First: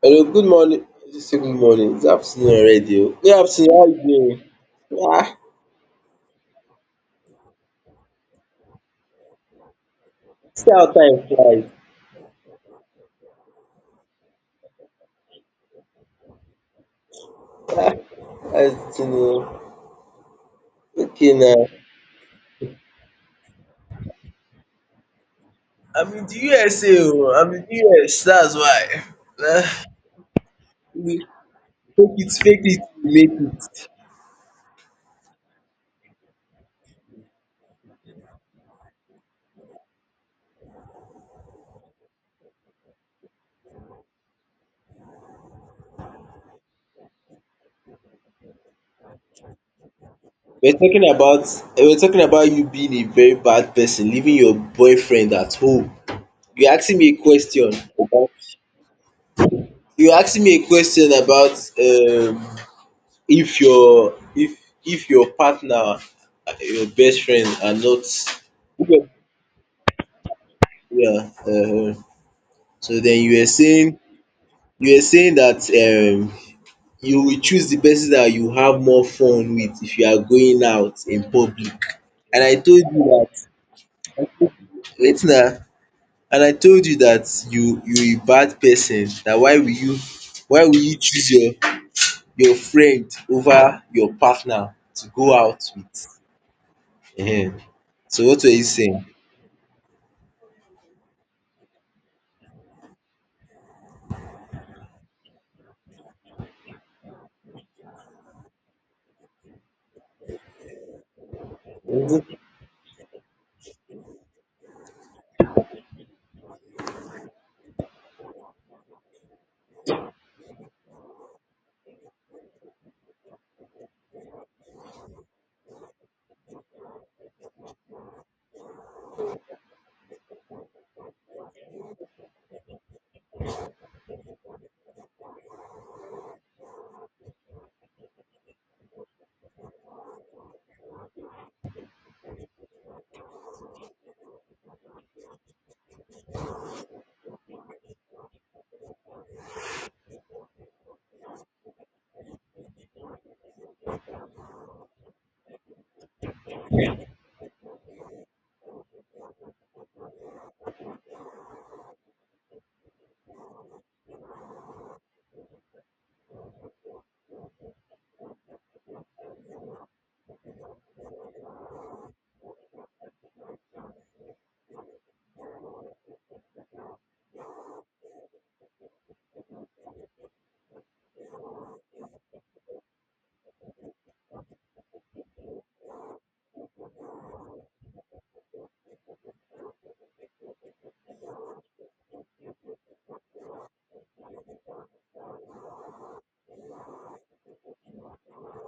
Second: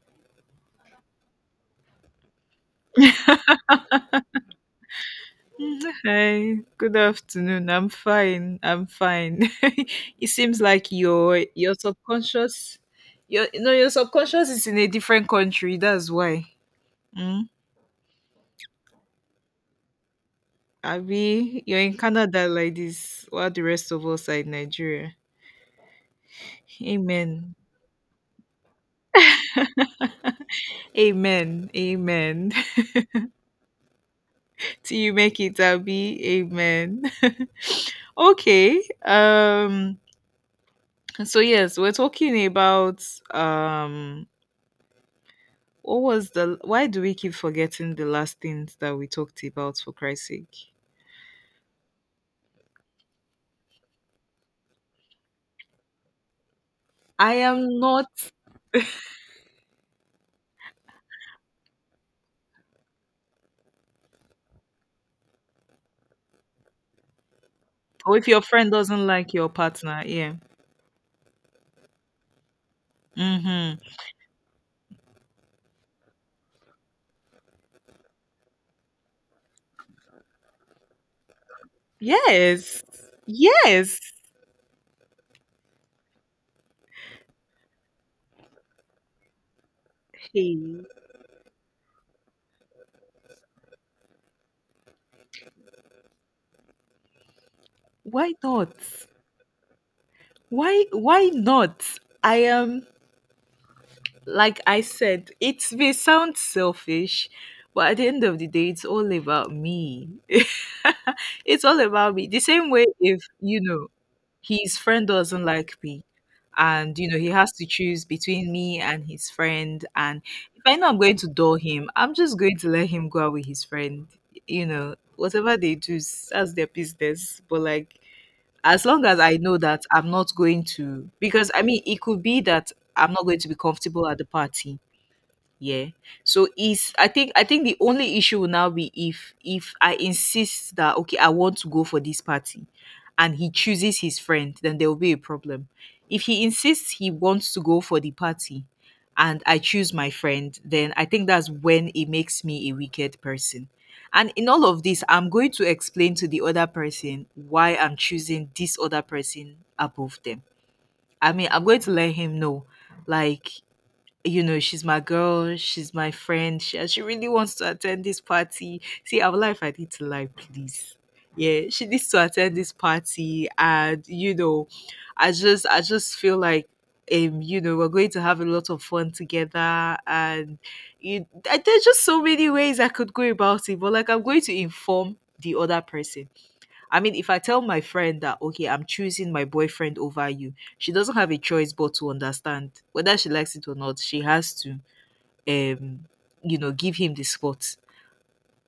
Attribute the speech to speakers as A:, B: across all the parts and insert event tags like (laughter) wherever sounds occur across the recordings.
A: Hello, good morning. Just say good morning? It's afternoon already. Oh. Good afternoon, how you doing? Ah,
B: Hi, good afternoon. I'm fine. I'm fine. (laughs) It seems
A: see how
B: like
A: time
B: your
A: flies.
B: your subconscious, your no, your subconscious is in a different country. That's why. Mm?
A: Ah, how's it doing? Okay
B: Abi,
A: now.
B: you're in Canada like this, while the rest of us are in Nigeria.
A: I'm in the USA I'm
B: Amen.
A: in the US, that's why.
B: (laughs)
A: Ah, We-
B: Amen. Amen.
A: Fake it,
B: (laughs)
A: make it.
B: Till you make it, Abi. Amen. (laughs) Okay, so yes, we're talking about um what was the why do we keep forgetting the last things that we talked about for Christ's sake?
A: We're talking about we're talking about you being a very bad person, leaving your boyfriend at home. You're asking me a
B: I
A: question
B: am not
A: about you're asking me a question about, if your partner and your best friend are not.
B: or if your friend doesn't like your partner, yeah.
A: Yeah. So then
B: Mhm.
A: you were saying that you will choose the person that you have more fun with if you are going out in public, and I
B: Yes.
A: told you
B: Yes.
A: that, wait na, and I told you that you a bad person. That
B: Hey,
A: why will you choose your friend over your partner to go out with, um so
B: why
A: what were you
B: not?
A: saying?
B: Why not? I am like I said, it may sound selfish, but at the end of the day it's all about me. (laughs) It's all about me. The same way if you know his friend doesn't like me and you know he has to choose between me and his friend and if I know I'm going to door him, I'm just going to let him go out with his friend. You know whatever they that's their business, but like as long as I know that I'm not going to, because I mean it could be that I'm not going to be comfortable at the party. Yeah. So is I think the only issue will now be if I insist that okay, I want to go for this party and he chooses his friend, then there will be a problem. If he insists he wants to go for the party and I choose my friend, then I think that's when it makes me a wicked person. And in all of this, I'm going to explain to the other person why I'm choosing this other person above them. I mean, I'm going to let him know like you know, she's my girl, she's my friend, and she really wants to attend this party. See, our life, I need to lie, please. Yeah, she needs to attend this party, and you know, I just feel like, you know, we're going to have a lot of fun together, and there's just so many ways I could go about it, but like, I'm going to inform the other person. I mean, if I tell my friend that okay, I'm choosing my boyfriend over you, she doesn't have a choice but to understand whether she likes it or not. She has to, um, you know, give him the spot.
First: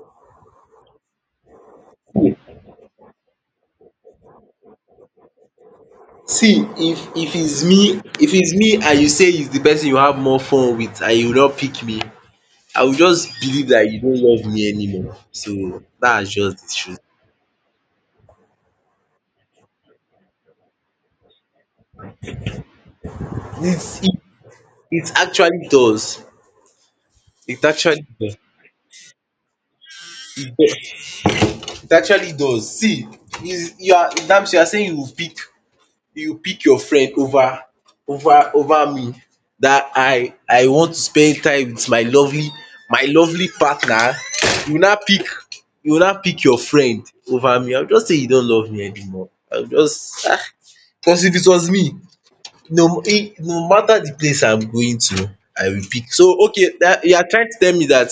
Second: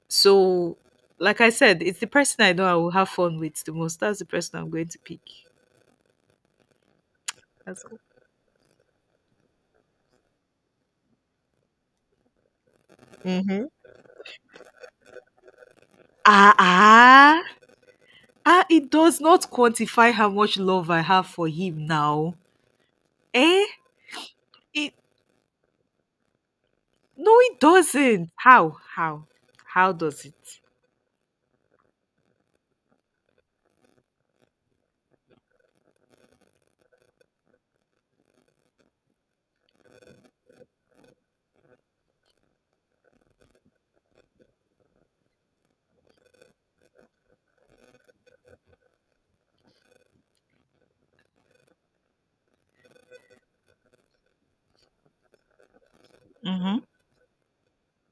B: So, like I said, it's the person I know I will have fun with the most. That's the person I'm going to pick.
A: See, if it's me
B: That's all.
A: if it's me and you say it's the person you have more fun with and you not pick me, I will just
B: Mm-hmm.
A: believe that you don't love me anymore. So that's
B: Ah,
A: just the truth.
B: ah, ah, it does not quantify how much love I have for him now. Eh?
A: It's it
B: It,
A: it actually does.
B: no, it
A: It actually
B: doesn't.
A: does.
B: How? How? How does it?
A: It it actually does. See, you are damn, you are saying you will pick, your friend over me, that I want to spend time with my lovely partner. you now pick you now pick your friend over me. I will just say you don't love me anymore. I will just cause if it was me. No, eh, no matter the place I'm going to, I will pick. So okay,
B: Mm-hmm.
A: that you are trying to tell me that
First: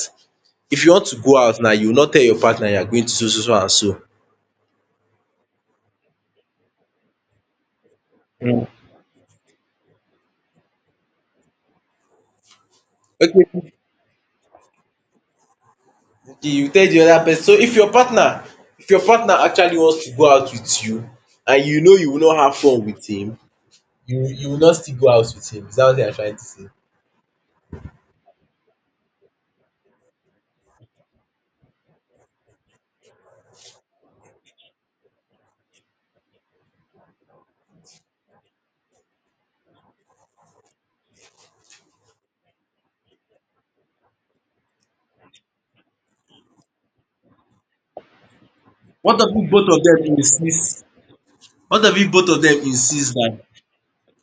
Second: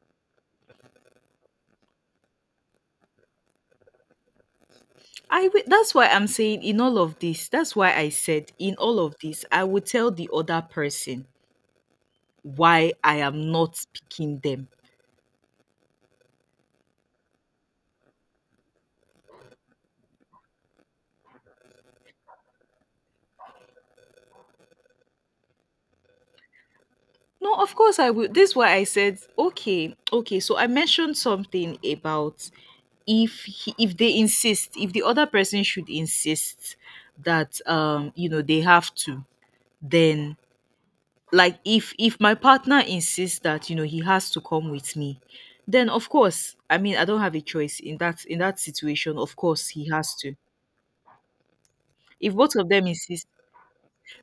A: if you want to go out now, you will not tell your partner you are going to so so so and so.
B: That's why I'm saying in all of this, that's why I said in all of this, I would tell the other person why I am
A: Okay,
B: not picking them.
A: the you tell the other person. So if your partner actually wants to go out with you, and you know you will not have fun with him, you will not still go out with him, is that what you are trying to say?
B: No, of course I will. This is why I said, okay, okay. So I mentioned something about if he, if they insist, if the other person should insist that you know they have to, then like if my partner insists that you know he has to come with me, then of course I mean I don't have a choice in that situation.
A: What of
B: Of
A: if
B: course
A: both of
B: he
A: them
B: has to.
A: insist what of if both
B: If
A: of
B: both
A: them
B: of them
A: insist
B: insist,
A: that,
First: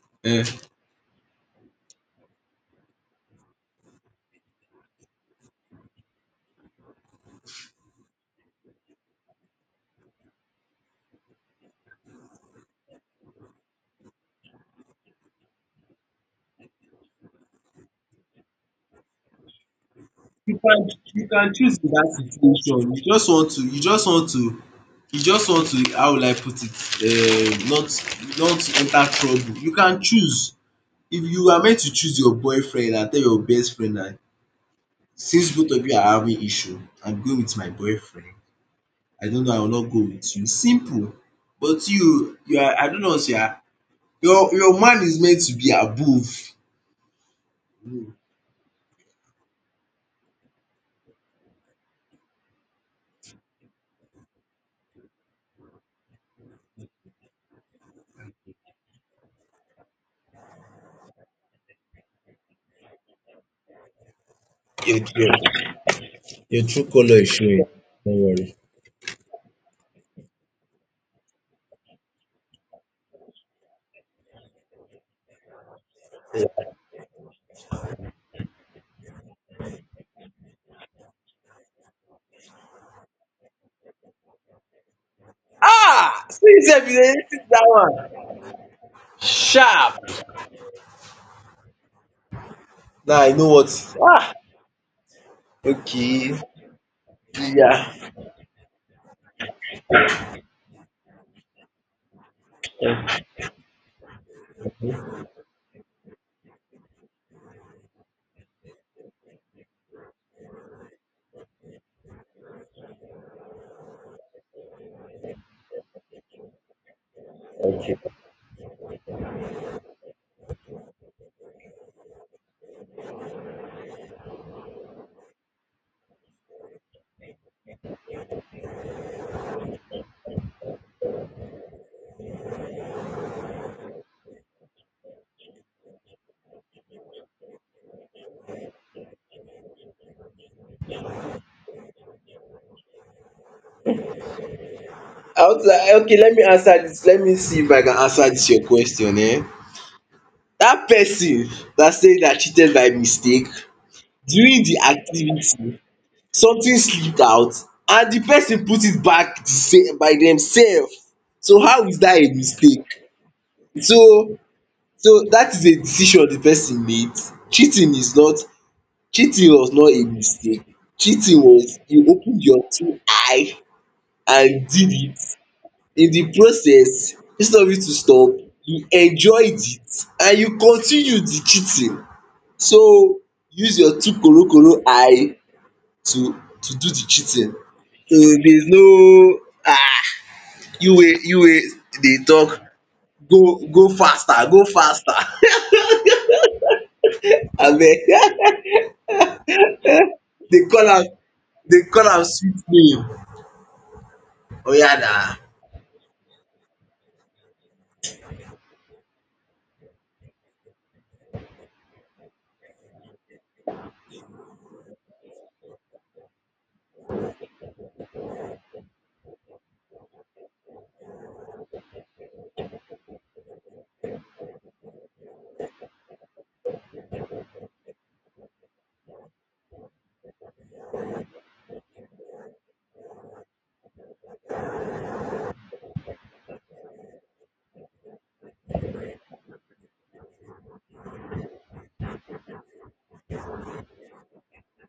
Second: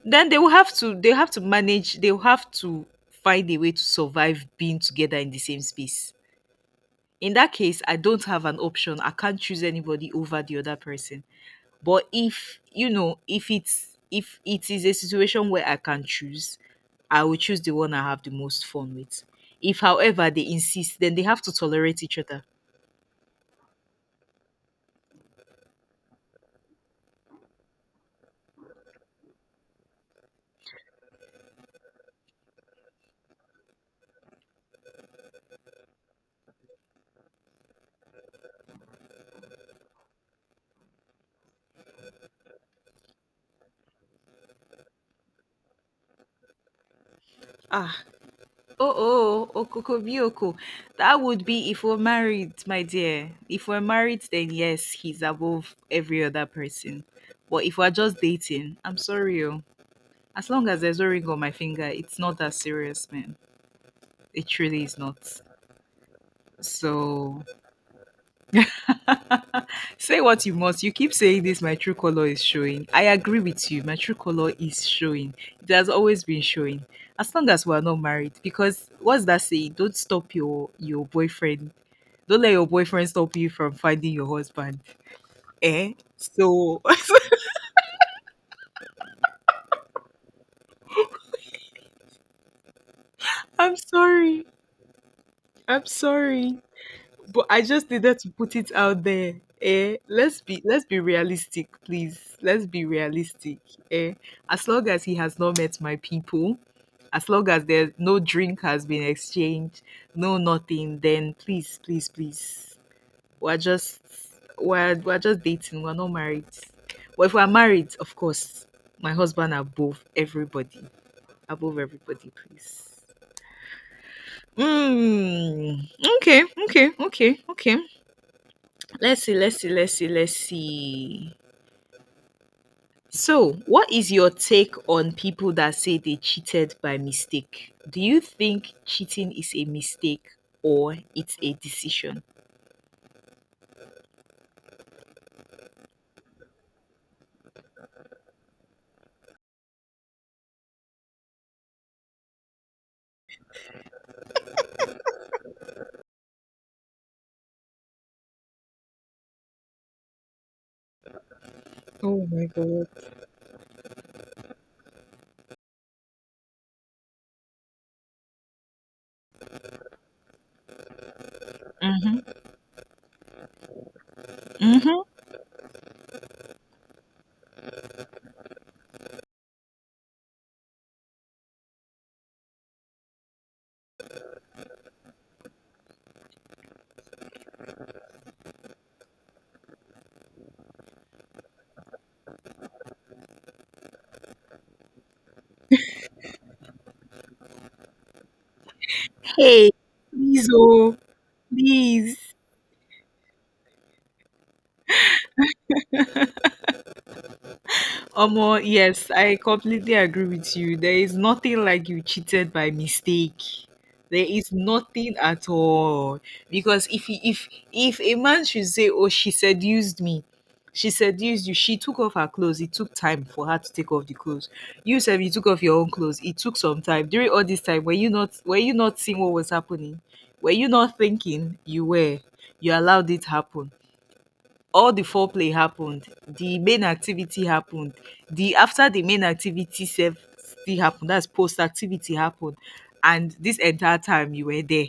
B: then
A: um
B: they have to manage. They will have to find a way to survive being together in the same space. In that case I don't have an option. I can't choose anybody over the other person. But if you know, if it's if it is a situation where I can choose, I will choose the one I have the most fun with. If, however, they insist, then they
A: you
B: have to
A: can choose in
B: tolerate
A: that
B: each other.
A: situation. You just want to, how will I put it, not enter trouble, you can choose. If you are meant to choose your boyfriend and tell your best friend na, since both of you are having issue, I'm going with my boyfriend. I don't know, I will not go with you. Simple. But you are, I don't know, sha. Your man is meant to be above.
B: Ah, oh, oh, okokobioko. That would be if we're married, my dear. If we're married, then yes, he's above every other person. But if we're just dating, I'm sorry, oh. As long as there's no ring on my finger, it's not that serious, man. It truly
A: Your,
B: is
A: your,
B: not.
A: your true color is
B: So
A: showing. Don't worry.
B: (laughs) say what you must. You keep saying this, my true color is showing. I agree with you. My true color is showing. It has always been showing. As long as we are not married, because what's that saying? Don't stop your boyfriend. Don't let your boyfriend stop you from finding your husband. Eh?
A: Ah! See
B: So
A: yourself, you dey notice that one. Sharp. Now I know
B: (laughs)
A: what.
B: I'm
A: Ah!
B: sorry. I'm
A: Okay.
B: sorry. But I just
A: Yeah.
B: needed to put it out there. Eh, let's be realistic, please. Let's be realistic. Eh, as long as he has not met my people, as long as there's no drink has been exchanged, no nothing, then please, please, please. We're just we're just dating. We're not married. Well, if we're married, of course, my husband above everybody, please. Mm, okay, okay. Let's see. So, what is your take on people that say they cheated by mistake? Do you think cheating is a mistake or it's a decision?
A: I was like, okay, let me answer this. Let me see if I can answer this your question, eh? That person that said that cheated by mistake, during the activity something slipped out, and the person put it back the same by themselves. So how is that
B: Oh
A: a
B: my
A: mistake?
B: god.
A: So so that is a decision the person made. Cheating is not — cheating was not a mistake. Cheating was you
B: Mm-hmm.
A: opened your two eye and did
B: Mm-hmm.
A: it. In the process, instead of you to stop, you enjoyed it and you continued the cheating. So use your two korokoro eye to do the cheating. So there's no, um you wey dey talk, go go faster, go faster. (laughs) Abeg.
B: Hey, please,
A: (laughs) dey call
B: oh,
A: am Dey call
B: please.
A: am sweet name. Oya na.
B: Omo, yes, I completely agree with you. There is nothing like you cheated by mistake. There is nothing at all. Because if he, if a man should say, "Oh, she seduced me," she seduced you. She took off her clothes. It took time for her to take off the clothes. You said you took off your own clothes. It took some time. During all this time, were you not seeing what was happening? Were you not thinking? You were. You allowed it happen. All the foreplay happened, the main activity happened, the after the main activity sef still happened, that's post activity happened, and this entire time you were there.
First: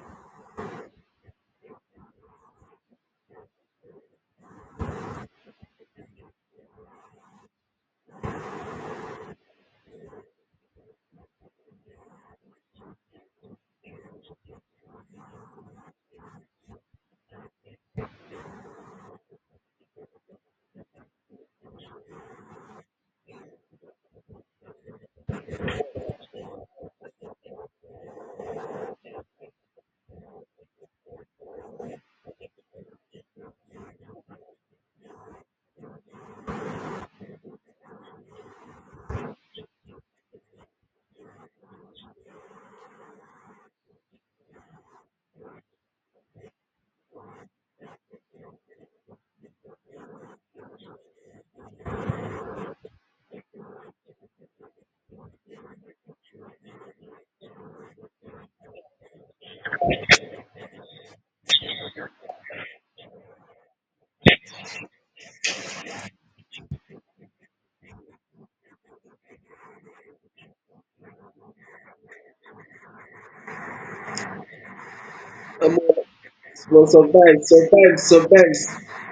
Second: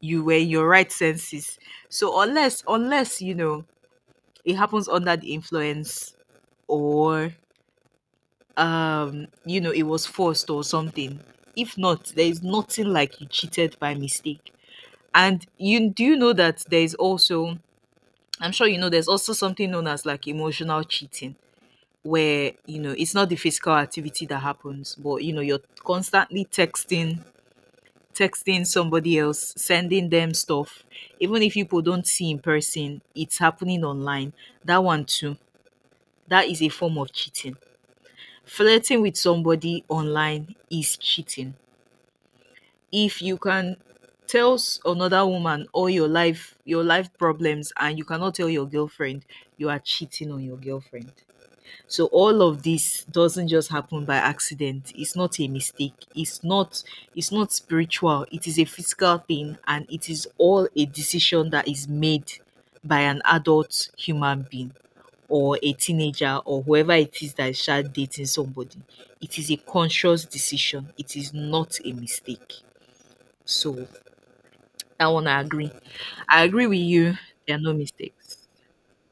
B: You were in your right senses. So unless, you know, it happens under the influence or you know, it was forced or something. If not, there is nothing like you cheated by mistake. And you do you know that there is also I'm sure you know there's also something known as like emotional cheating, where you know it's not the physical activity that happens, but you know you're constantly texting somebody else, sending them stuff. Even if people don't see in person, it's happening online. That one too, that is a form of cheating. Flirting with somebody online is cheating. If you can tell another woman all your life problems and you cannot tell your girlfriend, you are cheating on your girlfriend. So all of this doesn't just happen by accident. It's not a mistake. It's not spiritual. It is a physical thing and it is all a decision that is made by an adult human being or a teenager or whoever it is that is start dating somebody. It is a conscious decision. It is not a mistake. So that one I agree.
A: Omo,
B: I agree with
A: but
B: you. There are no mistakes.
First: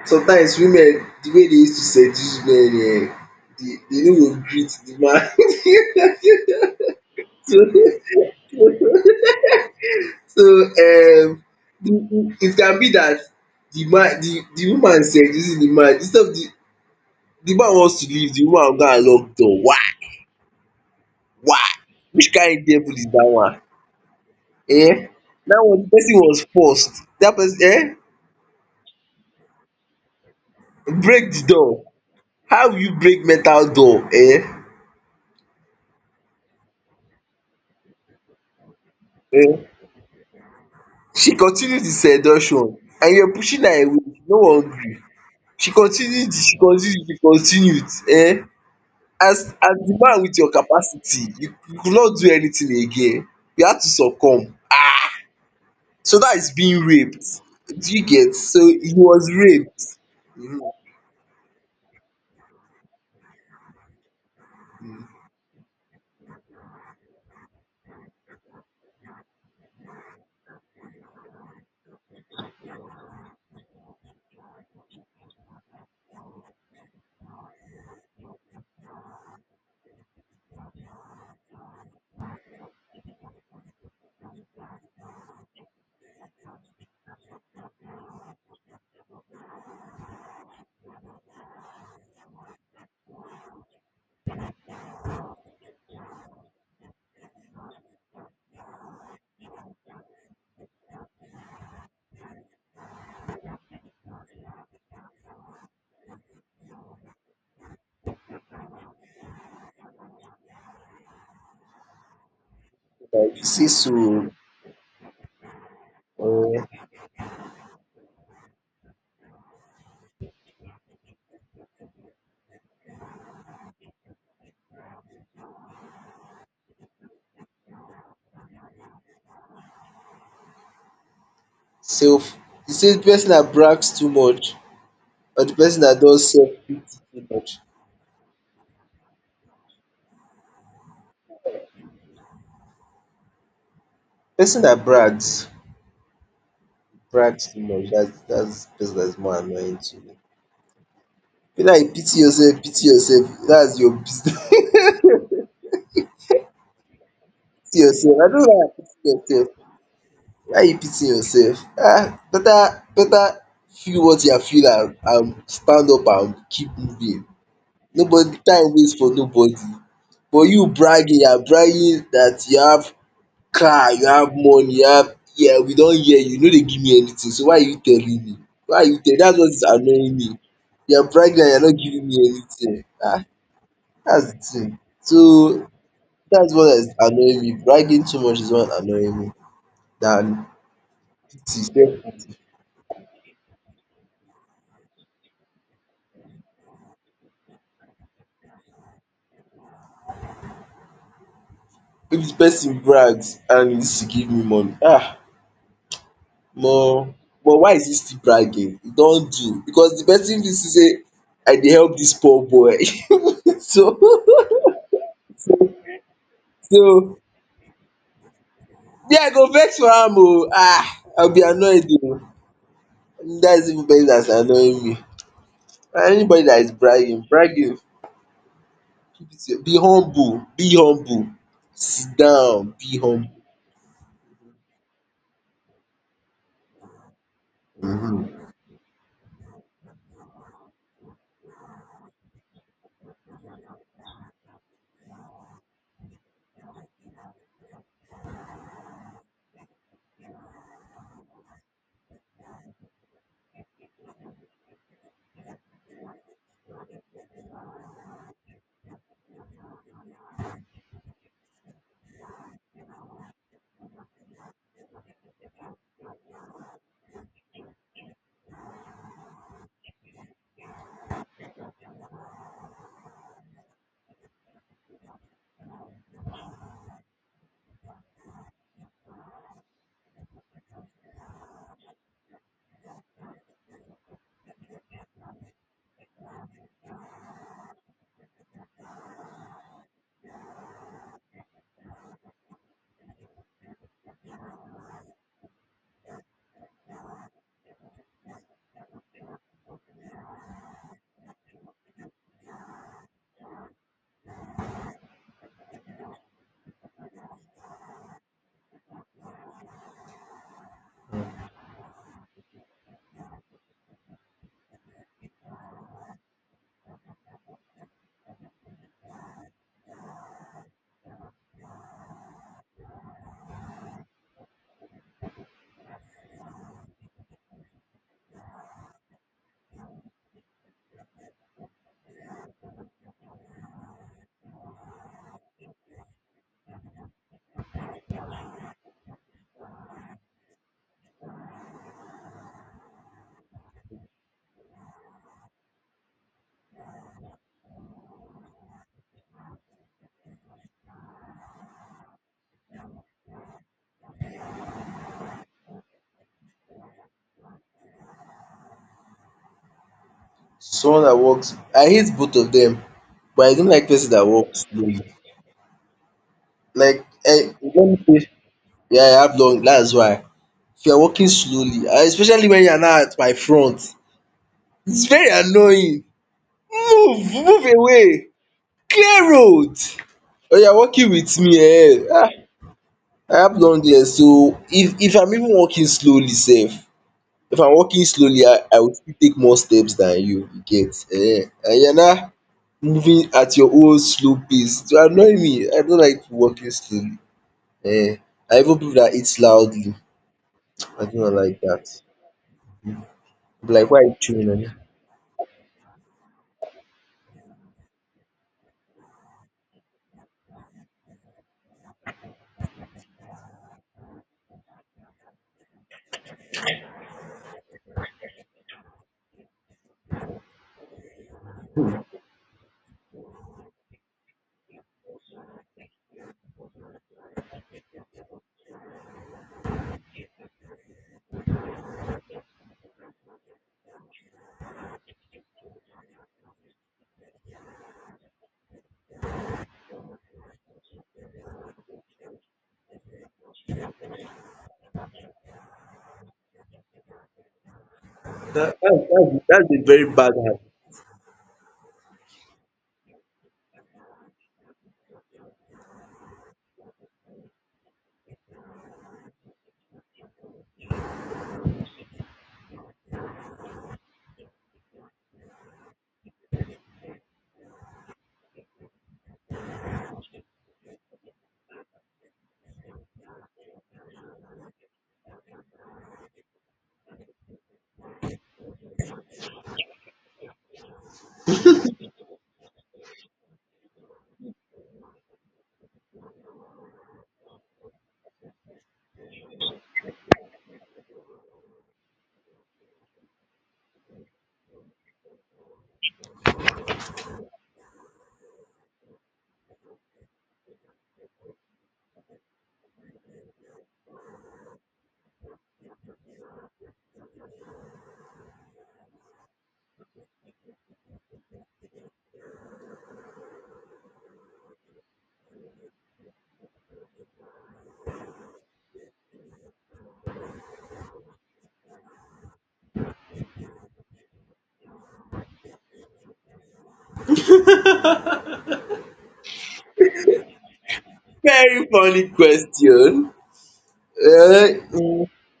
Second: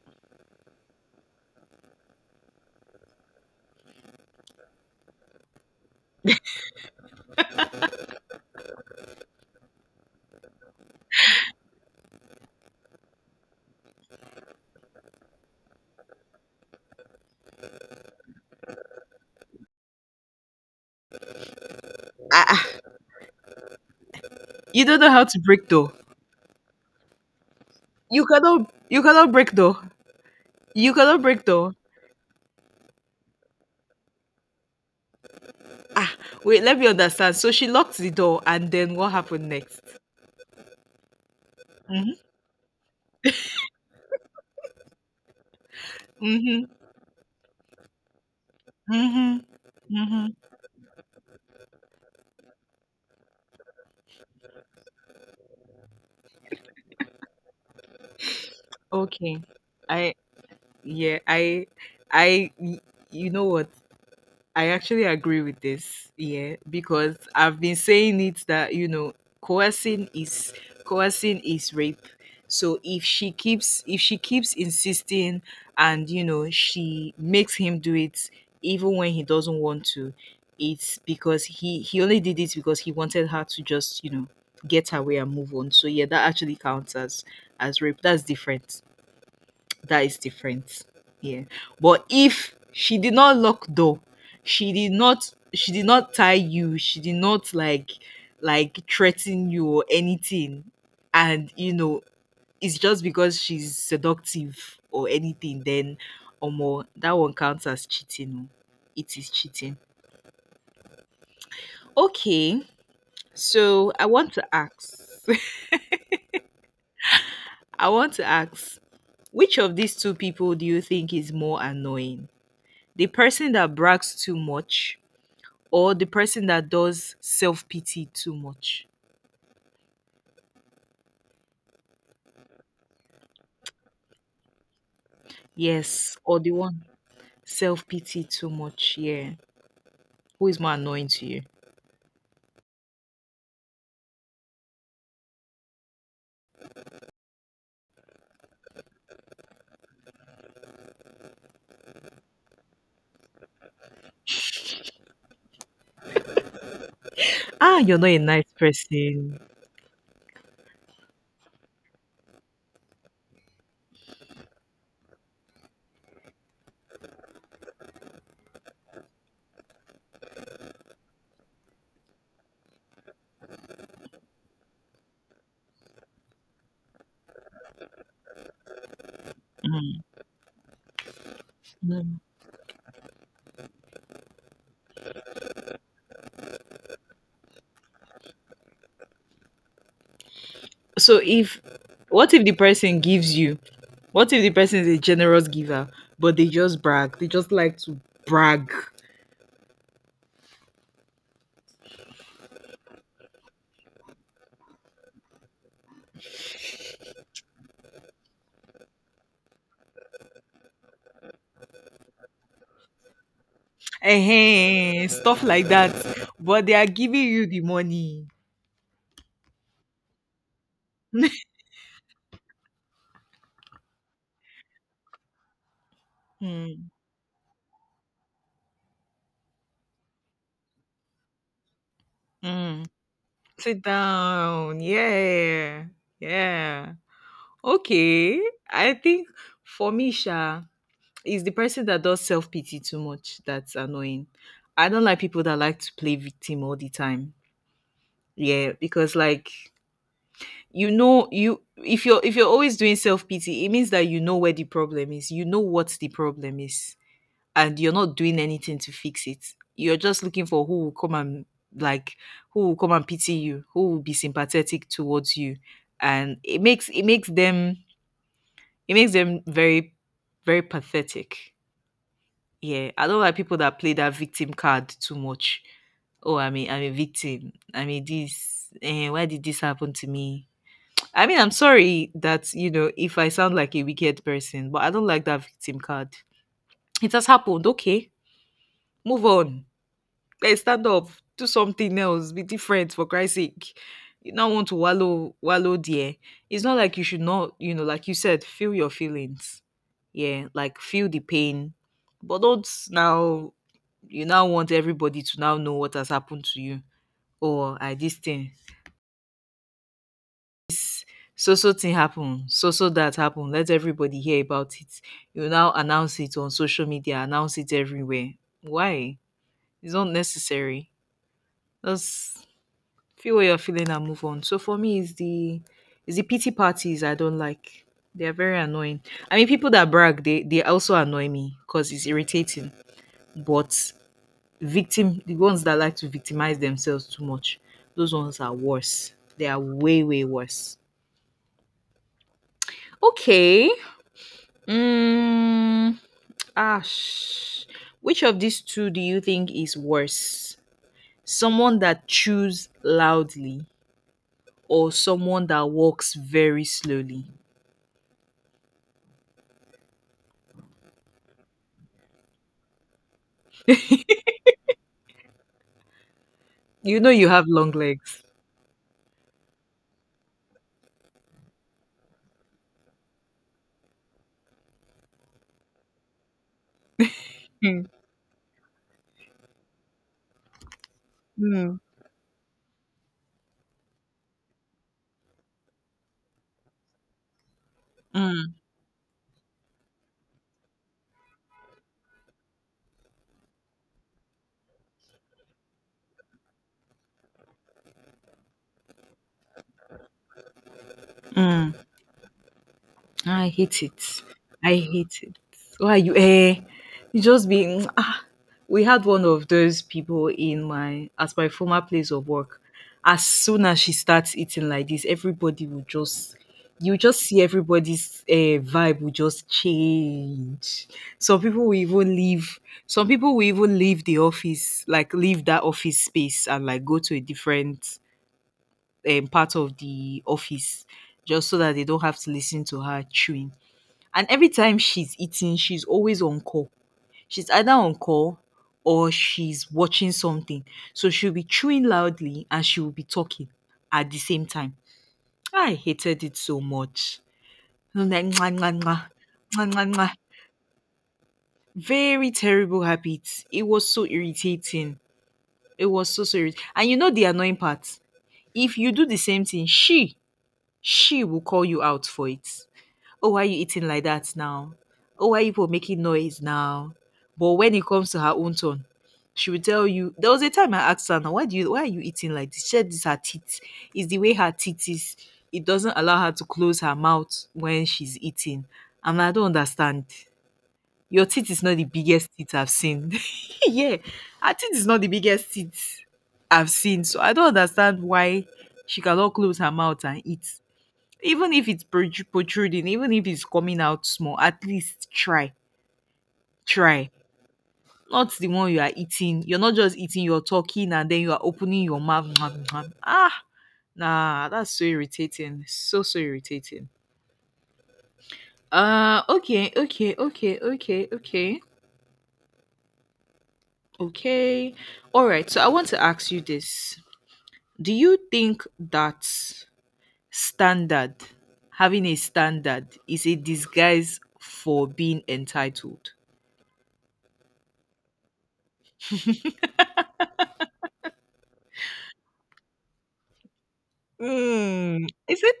A: sometimes women, the way dey use to seduce men, dey no go greet the man. (laughs) so so um it can be that the woman seducing the man, instead of the Di man wants to leave, di woman go and lock door. Why? Which
B: Ah,
A: kain
B: ah,
A: devil is dat one,
B: you don't
A: um?
B: know how to
A: Dat
B: break
A: one, di
B: though.
A: pesin was forced, dat pesin,
B: You cannot break though. You cannot
A: break di
B: break door.
A: door. How will you break metal door,
B: Ah, wait, let me understand. So she locked the door, and then what happened next?
A: um? She continue di
B: Mhm,
A: seduction and you were pushing her away, she no wan gree. She continued, she
B: mhm,
A: continued, she continued, as
B: mhm,
A: as di man
B: mhm.
A: wit your capacity, you could not do anything again. You had to succumb. So that is being raped. Do you get? So he was
B: Okay,
A: raped.
B: I
A: Mhm.
B: yeah, I y- you know what? I actually agree with this, yeah, because I've been saying it that you know coercing is coercing is rape. So if she keeps insisting and you know she makes him do it even when he doesn't want to, it's because he only did it because he wanted her to just you know get her way and move on. So yeah, that actually counts as rape. That's different. That is different. Yeah. But if she did not lock door, she did not tie you, she did not like threaten you or anything, and you know, it's just because she's seductive or anything, then or more that one counts as cheating. Oh. It is cheating. Okay.
A: Like, you see,
B: So I
A: so
B: want to ask
A: uh,
B: (laughs) I want to ask which of these two people do you think is more annoying? The person that brags too much or the person that does self-pity too much.
A: self. You say the person that brags too much, or the person that
B: Yes,
A: does
B: or
A: self
B: the
A: pity
B: one
A: too much?
B: self-pity too much, yeah. Who is more annoying to you?
A: Person that brags, brags too much. That's the person that's more annoying to me. Be like, pity yourself, pity yourself. That's your business. (laughs) Pity
B: Ah, you're not
A: yourself.
B: a
A: I don't
B: nice
A: like pity
B: person.
A: yourself. Why you pity yourself? Better, better, feel what you feel and stand up and keep moving. Nobody time waste for nobody. But you bragging, you are bragging dat you have car, you have money, you have — here, we don hear you. You no dey give me anything, so why are you telling me? Why are you tell Dats what is
B: Mm,
A: annoying me. You are bragging and you are not giving me
B: mm.
A: anything. Dats de thing. So dats what is annoying me. Bragging too much is what annoying me, than
B: So if
A: pity, self pity.
B: what if the person gives you? What if the person is a generous giver, but they just brag? They just like to brag.
A: If person brags and you still give me money? Ah, Omo, but why is he still bragging? E don do, because de person fit see sey I dey help dis poor boy. (laughs) So.
B: Ehen, stuff like that. But
A: (laughs)
B: they are
A: So
B: giving you the money.
A: me, I go vex for am, oo. Ah, I will be
B: (laughs)
A: annoyed, oo. Dat is even better dan annoying me. Anybody that is
B: Mm,
A: bragging, bragging, keep it to your- — be humble, sit down,
B: mm.
A: be humble.
B: Sit down. Yeah. Yeah. Okay.
A: um
B: I think for me, Sha, is the person that does self pity too much that's annoying. I don't like people that like to play victim all the time. Yeah, because like you know you if you're always doing self pity, it means that you know where the problem is. You know what the problem is and you're not doing anything to fix it. You're just looking for who will come and like who will come and pity you, who will be sympathetic towards you. And it makes them very pathetic. Yeah, I don't like people that play that victim card too much. Oh, I mean, I'm a victim. I mean, this. Why did this happen to me? I mean, I'm sorry that you know if I sound like a wicked person, but I don't like that victim card. It has happened. Okay, move on. Stand up, do something else, be different for Christ's sake. You don't want to wallow there. It's not like you should not, you know, like you said, feel your feelings. Yeah, like feel the pain. But don't now you now want everybody to now know what has happened to you. Or I this thing. So thing happened. So that happened. Let everybody hear about it. You now announce it on social media, announce it everywhere. Why? It's not necessary. That's. Feel what you're feeling and move on. So for me, it's the pity parties I don't like. They are very annoying. I mean, people that brag, they also annoy me because it's irritating. But victim, the ones that like to victimize themselves too much, those ones are worse. They are way worse. Okay. Mm, Ash, which of these two do you think is worse? Someone that chews loudly or someone that walks very slowly?
A: Someone that works, I hate both of them, but I don't like person that works slowly.
B: You
A: Like,
B: know you have
A: eh,
B: long
A: you don't
B: legs.
A: pay- yeah, I have long, that's why. If you are walking slowly, and especially when you are now at my front, it's very annoying. Move, move
B: Mm,
A: away. Clear road. Oh, you are walking with me,
B: mm,
A: eh? I have long legs, so if I'm even walking slowly, safe. If I'm walking slowly,
B: mm,
A: I will still take more steps than you, you get. Eh? And you're now moving at your own slow pace. To annoy me, I don't like walking slowly. Eh? I even people that eat loudly. I do not like
B: mm.
A: that.
B: I
A: Be
B: hate
A: like, why are you
B: it.
A: chewing on it?
B: I hate it. Why you eh? You just be We had one of those people in my at my former place of work. As soon as she starts eating like this, everybody will just you just see everybody's vibe will just change. Some people will even leave. Some people will even leave the office, like leave that office space and like go to a different part of the office just so that they don't have to listen to her chewing. And every time she's eating, she's always on call. She's either on call or she's watching something. So she'll be chewing loudly and she will be talking at the same time. I hated it so much. And then, mwah, mwah, mwah,
A: That's
B: mwah,
A: a
B: mwah,
A: very
B: mwah.
A: bad one.
B: Very terrible habits. It was so irritating. It was so irritating. And you know the annoying part. If you do the same thing, she will call you out for it. Oh, why you eating like that now? Oh, why you people making noise now? But when it comes to her own turn, she will tell you. There was a time I asked her, now, why are you eating like this? She said, this her teeth. It's the way her teeth is. It doesn't allow her to close her mouth when she's eating. And I don't understand. Your teeth is not the biggest teeth I've seen. (laughs) yeah. Her teeth is not the biggest teeth I've seen. So I don't understand why she cannot close her mouth and eat even if it's protruding, even if it's coming out small, at least try, try. Not the one you are eating. You're not just eating, you're talking and then you are opening your mouth. Mwah, mwah. Nah, that's so irritating. So irritating. Uh, okay, okay, okay, okay, okay, okay. All right, so I want to ask you this. Do you think that standard, having a standard, is a disguise for being entitled?
A: Very funny question. Uh,
B: Mm,
A: mm,
B: is it?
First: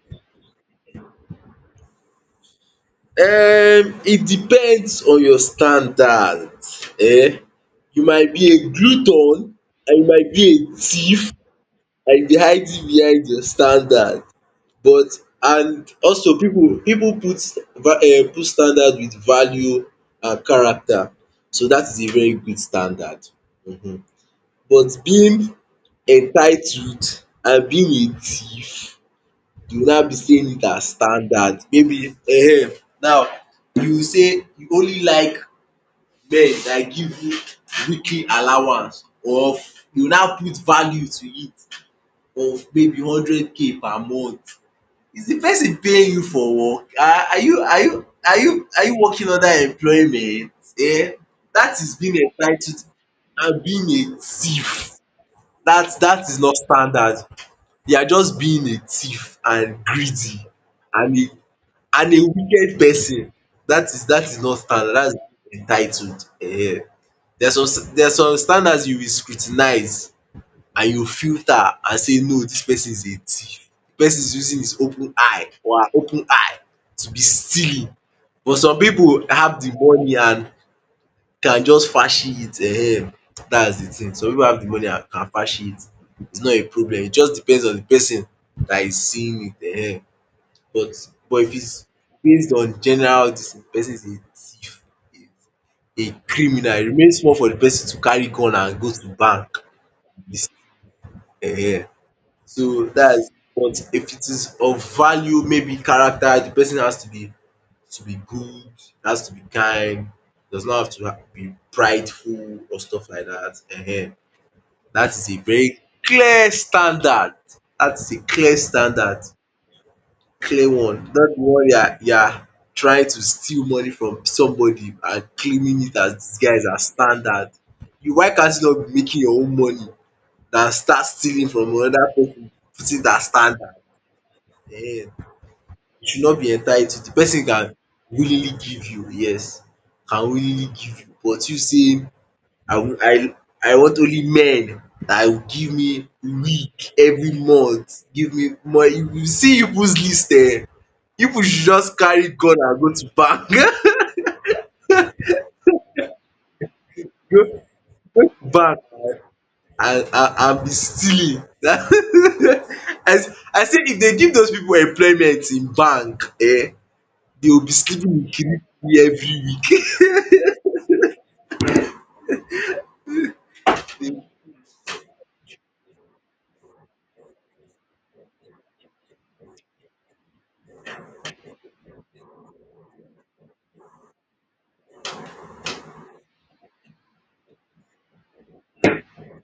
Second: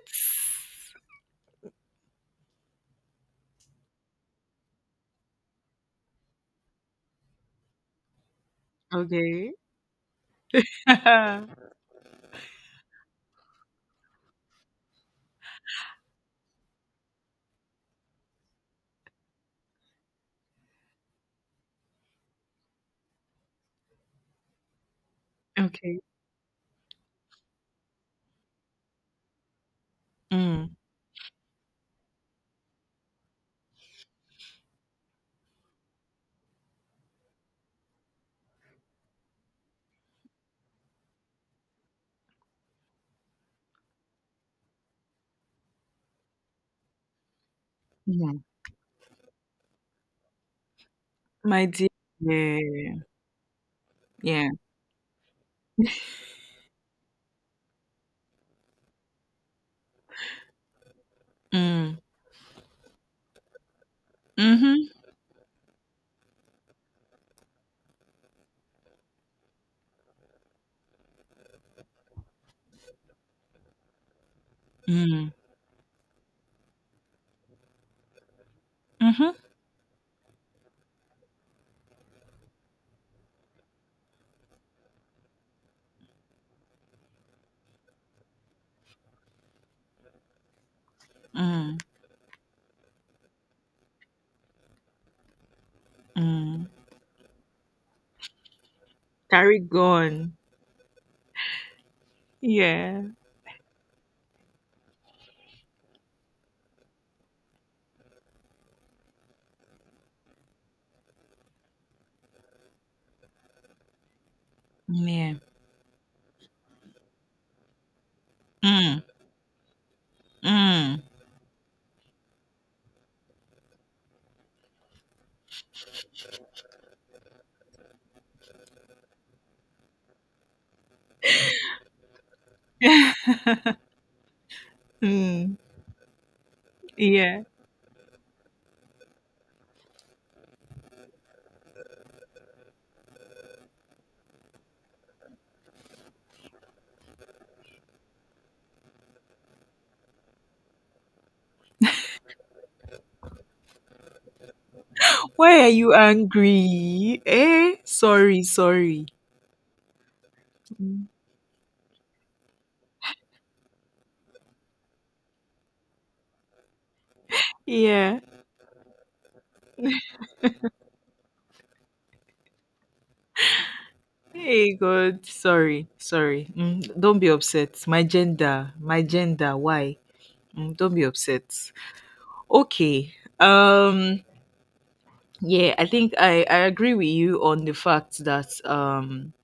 A: it depends on your standard. Eh? You might be a
B: Okay.
A: glutton, and you might be a thief,
B: (laughs)
A: and you be hiding behind your standard. But, and also, people put put standard with value and character. So that is a very good standard. Mhm. But being
B: Okay.
A: entitled and being a thief, you go now be saying it
B: Mm.
A: as standard. Maybe, now you say you only like men dat give you weekly allowance, or you now put value to it of maybe 100K per month. Is de person paying you for work?
B: Yeah.
A: Are you working under employment? um
B: My
A: Dat
B: dear.
A: is being entitled
B: Yeah.
A: and being a
B: Yeah.
A: thief. Dat is not standard. You are just being a thief and greedy, and a
B: Mm.
A: wicked person. That is not standard,
B: Mm-hmm.
A: that's entitled. There are some standards you will scrutinize, and you filter and say, no, this person is a thief. De person is using his open
B: Mm.
A: eye or her open eye to be stealing. But some people
B: Mm-hmm.
A: have the money, and can just fashi it. That's the thing. Some people have the money and can fashi it, it's not a problem. It just depends on the person that is seeing it, but if
B: Mm.
A: it's based on general dis thing, the person is a thief, a
B: Mm.
A: criminal. E remain small for the person to carry gun and go to bank.
B: Carry gone.
A: um. So
B: Yeah.
A: that's — but if it is of value, maybe character, the person has to be good, it has to be kind, does not have to be prideful or stuff like that. Ehen. That is
B: Yeah.
A: a very clear standard. That is a clear
B: Mm.
A: standard, clear
B: Mm.
A: one. Not the one you are trying to steal money from somebody and claiming it as this guy is our standard. You Why can't you not be making your own money, than start stealing from another person, put it as standard?
B: (laughs)
A: Ehen.
B: mm.
A: You should not be entitled. The
B: Yeah.
A: person can willingly give you, yes, can willingly give you, but you say, I will, I want only men that will give me week every month, give me money. You see people's list. People should just carry gun and go to bank. (laughs)
B: Why are you angry?
A: go
B: Eh?
A: Go
B: Sorry,
A: to bank,
B: sorry.
A: eh? And be
B: Mm.
A: stealing. (laughs) I say if they give those people employment in bank, eh, they will be
B: Yeah.
A: sleeping with kirikiri every week. (laughs)
B: Hey, good. Sorry, sorry. Mm, don't be upset. My gender, my gender. Why? Mm, don't be upset. Okay. Um. Yeah, I think I agree with you on the fact that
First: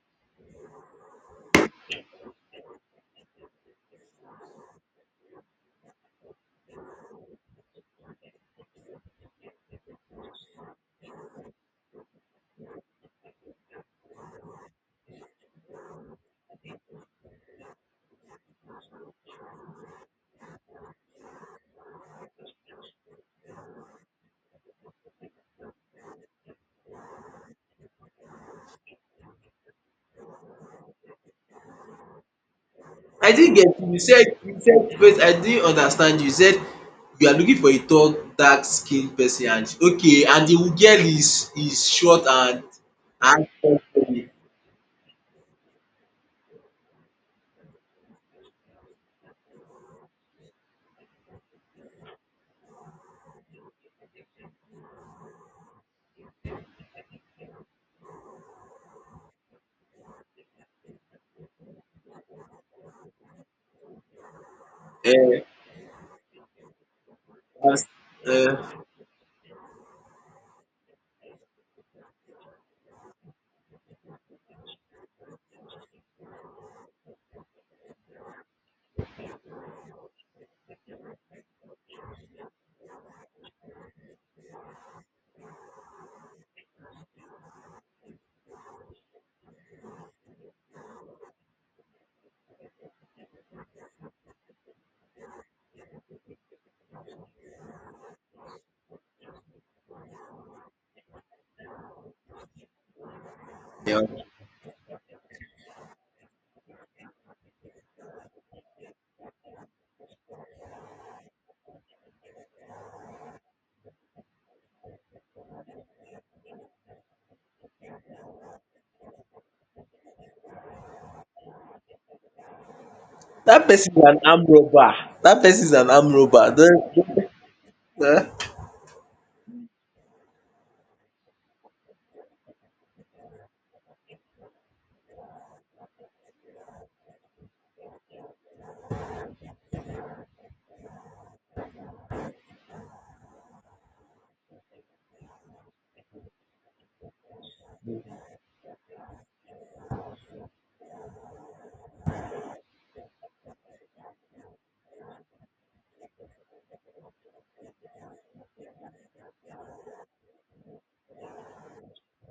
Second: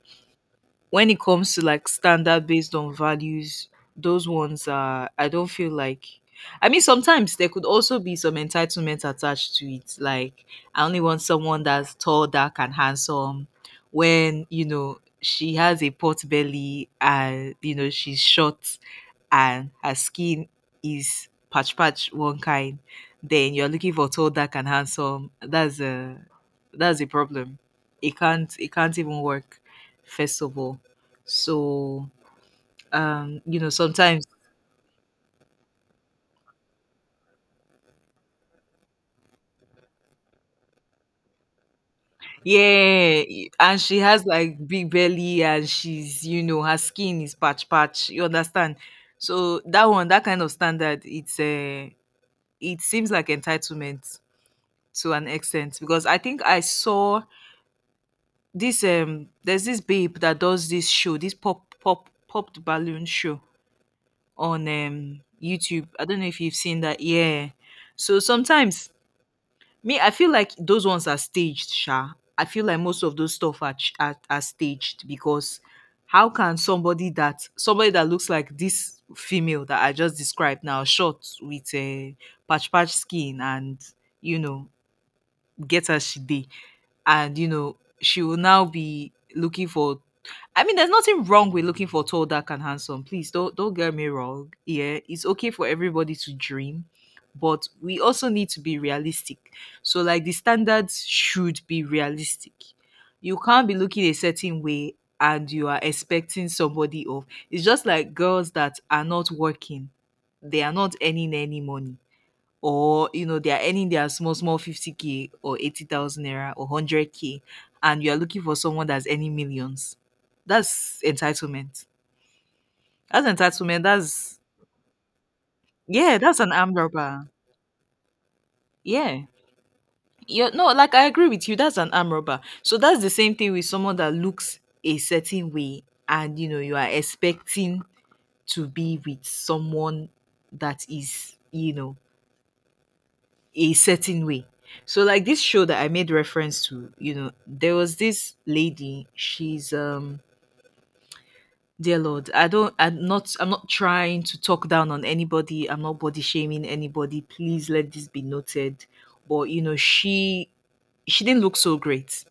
B: when it comes to like standard based on values, those ones are I don't feel like I mean sometimes there could also be some entitlement attached to it. Like I only want someone that's tall, dark and handsome when, you know, she has a pot belly and you know she's short and her skin is patch patch one kind, then you're looking for tall, dark and handsome. That's a problem. It can't even work, first of all. So,
A: I didn't
B: you know,
A: get you.
B: sometimes,
A: You said first. I didn't understand you. You said you are looking for a tall, dark skinned person, and okay, and the girl is short and
B: yeah,
A: and tall.
B: and she has like big belly and she's, you know, her skin is patch patch. You understand? So that one, that kind of standard, it's it seems like entitlement to an extent because I think I saw this there's this babe that does this show, this popped balloon show on
A: Uh,
B: YouTube. I don't know if you've seen that. Yeah.
A: as,
B: So
A: uh,
B: sometimes me, I feel like those ones are staged, Sha. I feel like most of those stuff are, are staged because how can somebody that looks like this female that I just described now, short with a patch patch skin and you know get as she did. And you know, she will now be looking for I mean, there's nothing wrong with looking for tall, dark, and handsome. Please don't get me wrong. Yeah, it's okay for everybody to dream, but we also need to be realistic. So like the standards should be realistic. You can't be
A: yeah.
B: looking a certain way and you are expecting somebody of. It's just like girls that are not working. They are not earning any money or you know they are earning their small small 50K or 80,000 naira or 100K and you are looking for someone that's earning millions that's entitlement that's
A: That
B: entitlement
A: person is an
B: that's
A: arm robber. That person is an arm
B: yeah that's an
A: robber.
B: arm robber
A: Don't, uh,
B: yeah you no like I agree with you that's an arm robber so that's the same thing with someone that looks a certain way and you know you are expecting to be with someone that is you know a certain way. So like this show that I made reference to, you know, there was this lady, she's dear Lord, I'm not trying to talk down on anybody, I'm not body shaming anybody. Please let this be noted. But you know, she didn't look so great,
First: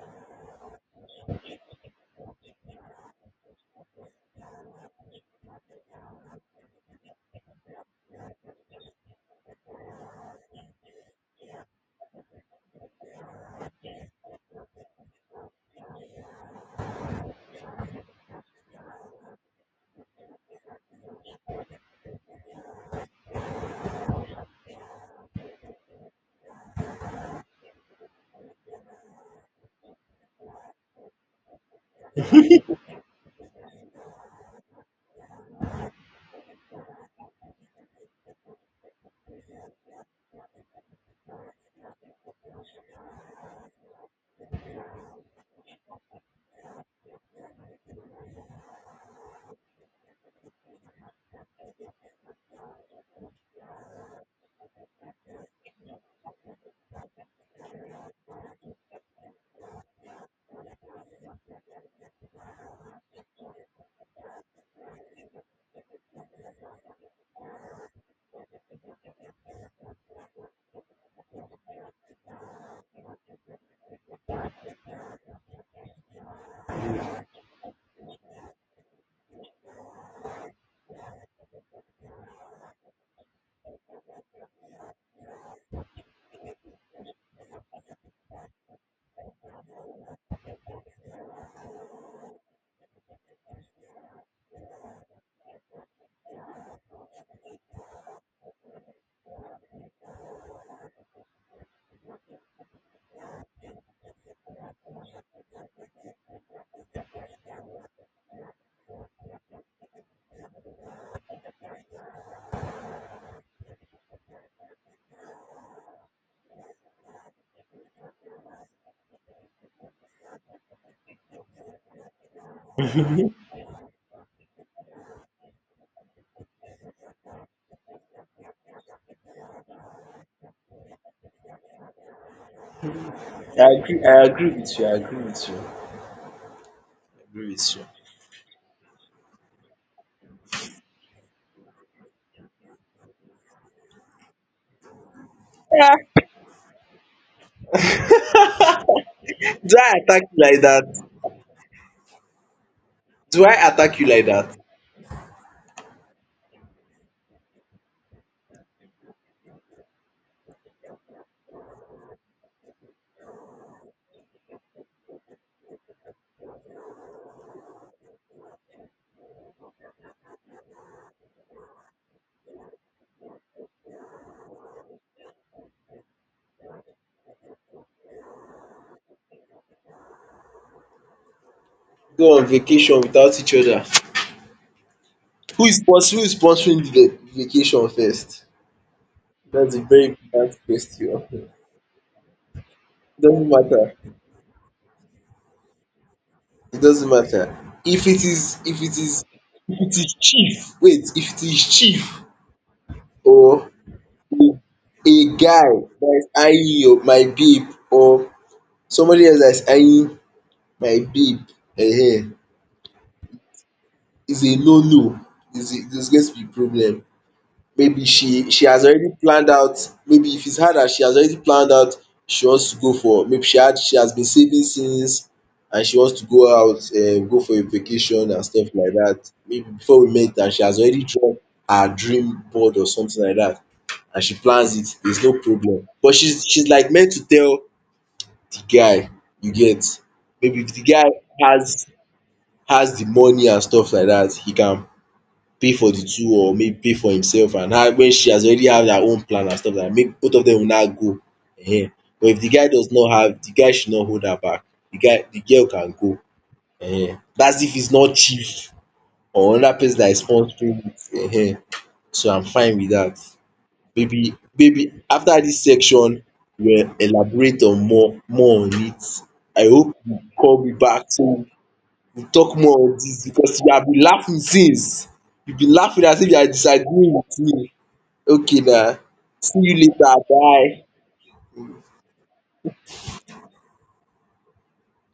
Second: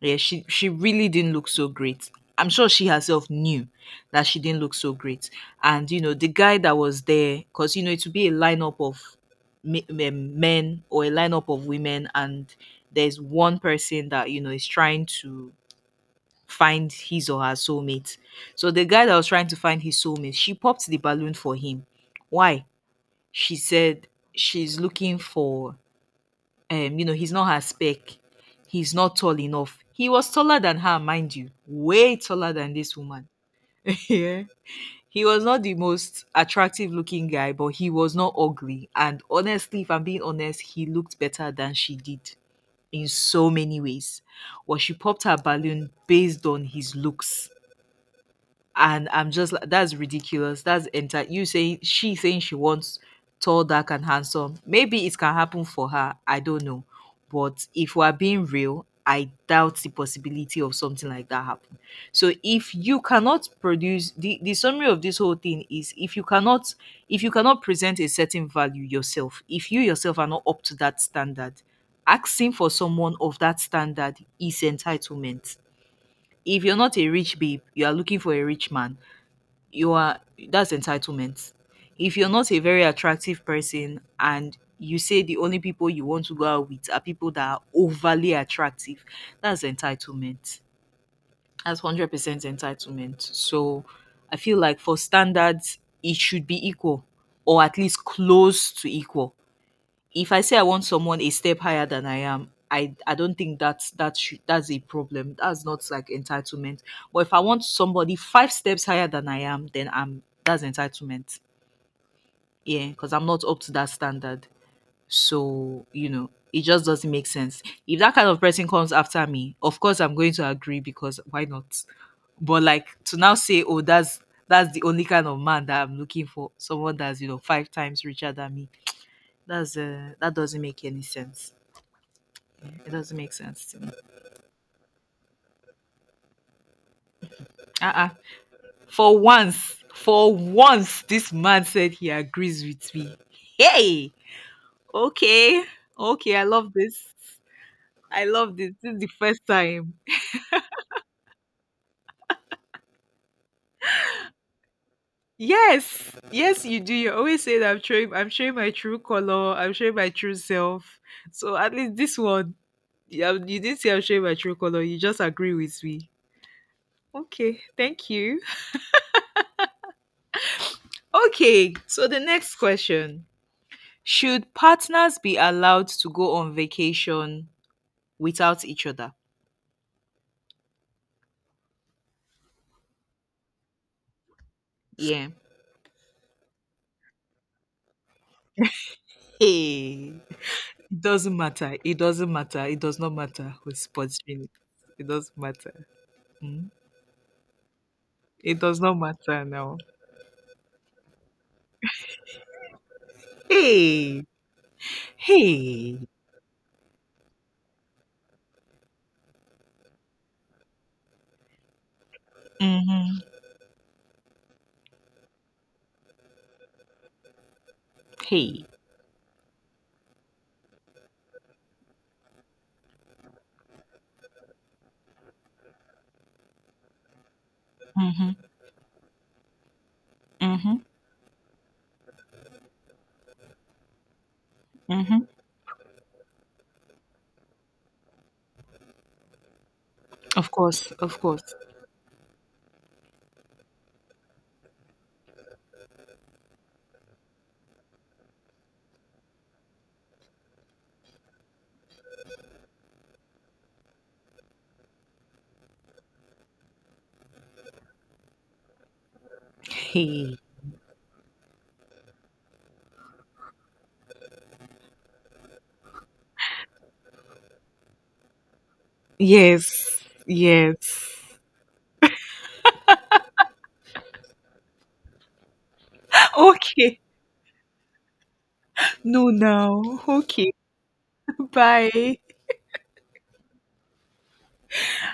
B: yeah, she really didn't look so great. I'm sure she herself knew that she didn't look so great. And you know, the guy that was there, because you know it would be a lineup of men or a lineup of women, and there's one person that you know is trying to find his or her soulmate. So the guy that was trying to find his soulmate, she popped the balloon for him. Why? She said she's looking for you know, he's not her spec. He's not tall enough. He was taller than her, mind you, way taller than this woman. (laughs) yeah. He was not the most attractive looking guy, but he was not ugly. And honestly, if I'm being honest, he looked better than she did in so many ways. Well, she popped her balloon based on his looks and I'm just like, that's ridiculous. That's enter you saying she wants tall, dark, and handsome. Maybe it can happen for her. I don't know, but if we're being real, I doubt the possibility of something like that happen. So if you cannot produce the summary of this whole thing is if you cannot present a certain value yourself, if you yourself are not up to that standard, asking for someone of that standard is entitlement. If you're not a rich babe, you are looking for a rich man you are that's entitlement. If you're not a very attractive person and you say the only people you want to go out with are people that are overly attractive, that's entitlement. That's 100% entitlement. So I feel like for standards, it should be equal or at least close to equal if I say I want someone a step higher than I am, I don't think that's a problem. That's not like entitlement. But if I want somebody five steps higher than I am, then I'm that's entitlement. Yeah, because I'm not up to that standard. So you know, it just doesn't make sense. If that kind of person comes after me, of course I'm going to agree because why not? But like to now say, oh, that's the only kind of man that I'm looking for, someone that's you know 5 times richer than me. That's that doesn't make any sense. It doesn't make sense
A: I
B: to me.
A: agree. I agree with you. I agree with you. I agree with you.
B: Uh-uh. This man said he agrees with me. Hey, okay,
A: Ah.
B: okay, I love this. I love this. This is the first
A: (laughs) Do I
B: time.
A: attack you like that? Do I attack you like that?
B: Yes, yes, you do. You always say that I'm showing my true color. I'm showing my true self. So at least this one, yeah, you didn't say I'm showing my true color. You just agree with me. Okay, thank you. Okay, so the next question. Should partners be allowed to go on vacation without each other?
A: Go on vacation without each other.
B: Yeah.
A: Who is sponsoring the vacation first? That's a very
B: Hey,
A: important
B: it
A: question.
B: doesn't
A: It
B: matter. It doesn't matter. It does not
A: doesn't
B: matter who's
A: matter.
B: sponsoring it. It doesn't matter. Mm.
A: It doesn't matter. If it is
B: It
A: if
B: does not
A: it is
B: matter now.
A: if it is chief — wait, if it is chief, or
B: Hey,
A: a guy
B: hey,
A: that is eyeing your my babe, or somebody else that is eyeing my babe, eh?
B: mm-hmm.
A: Is a no no. Is a There's going to be problem. Maybe she
B: Hey,
A: she has already planned out, maybe if it's her that she has already planned out, she wants to go for — maybe she has been saving since, and she wants to go out, go for a vacation
B: mm-hmm.
A: and stuff like that, maybe before we met, and she
B: Mm-hmm.
A: has already drawn her dream board or something like that, and she plans it,
B: Mm-hmm.
A: there's no problem. But she's like meant to tell the guy, you get?
B: Of
A: Maybe if the
B: course,
A: guy
B: of course.
A: has has the money and stuff like that, he can pay for the two, or maybe pay for himself and her, when she has already have her own plan and stuff like that, make both of them una go. um but if the guy does not have, the guy should not hold her back, the guy — the girl can go. That's if he's not chief or another person that is
B: Hey,
A: sponsoring it. So I'm fine with that. Maybe after this section we will elaborate on more on it. I hope
B: yes,
A: you call me back,
B: yes.
A: so dey talk more on dis, because you have been laughing since. You been laughing as if you are
B: Okay,
A: disagreeing with me. Okay na,
B: no,
A: see you
B: now.
A: later,
B: Okay,
A: bye.
B: bye.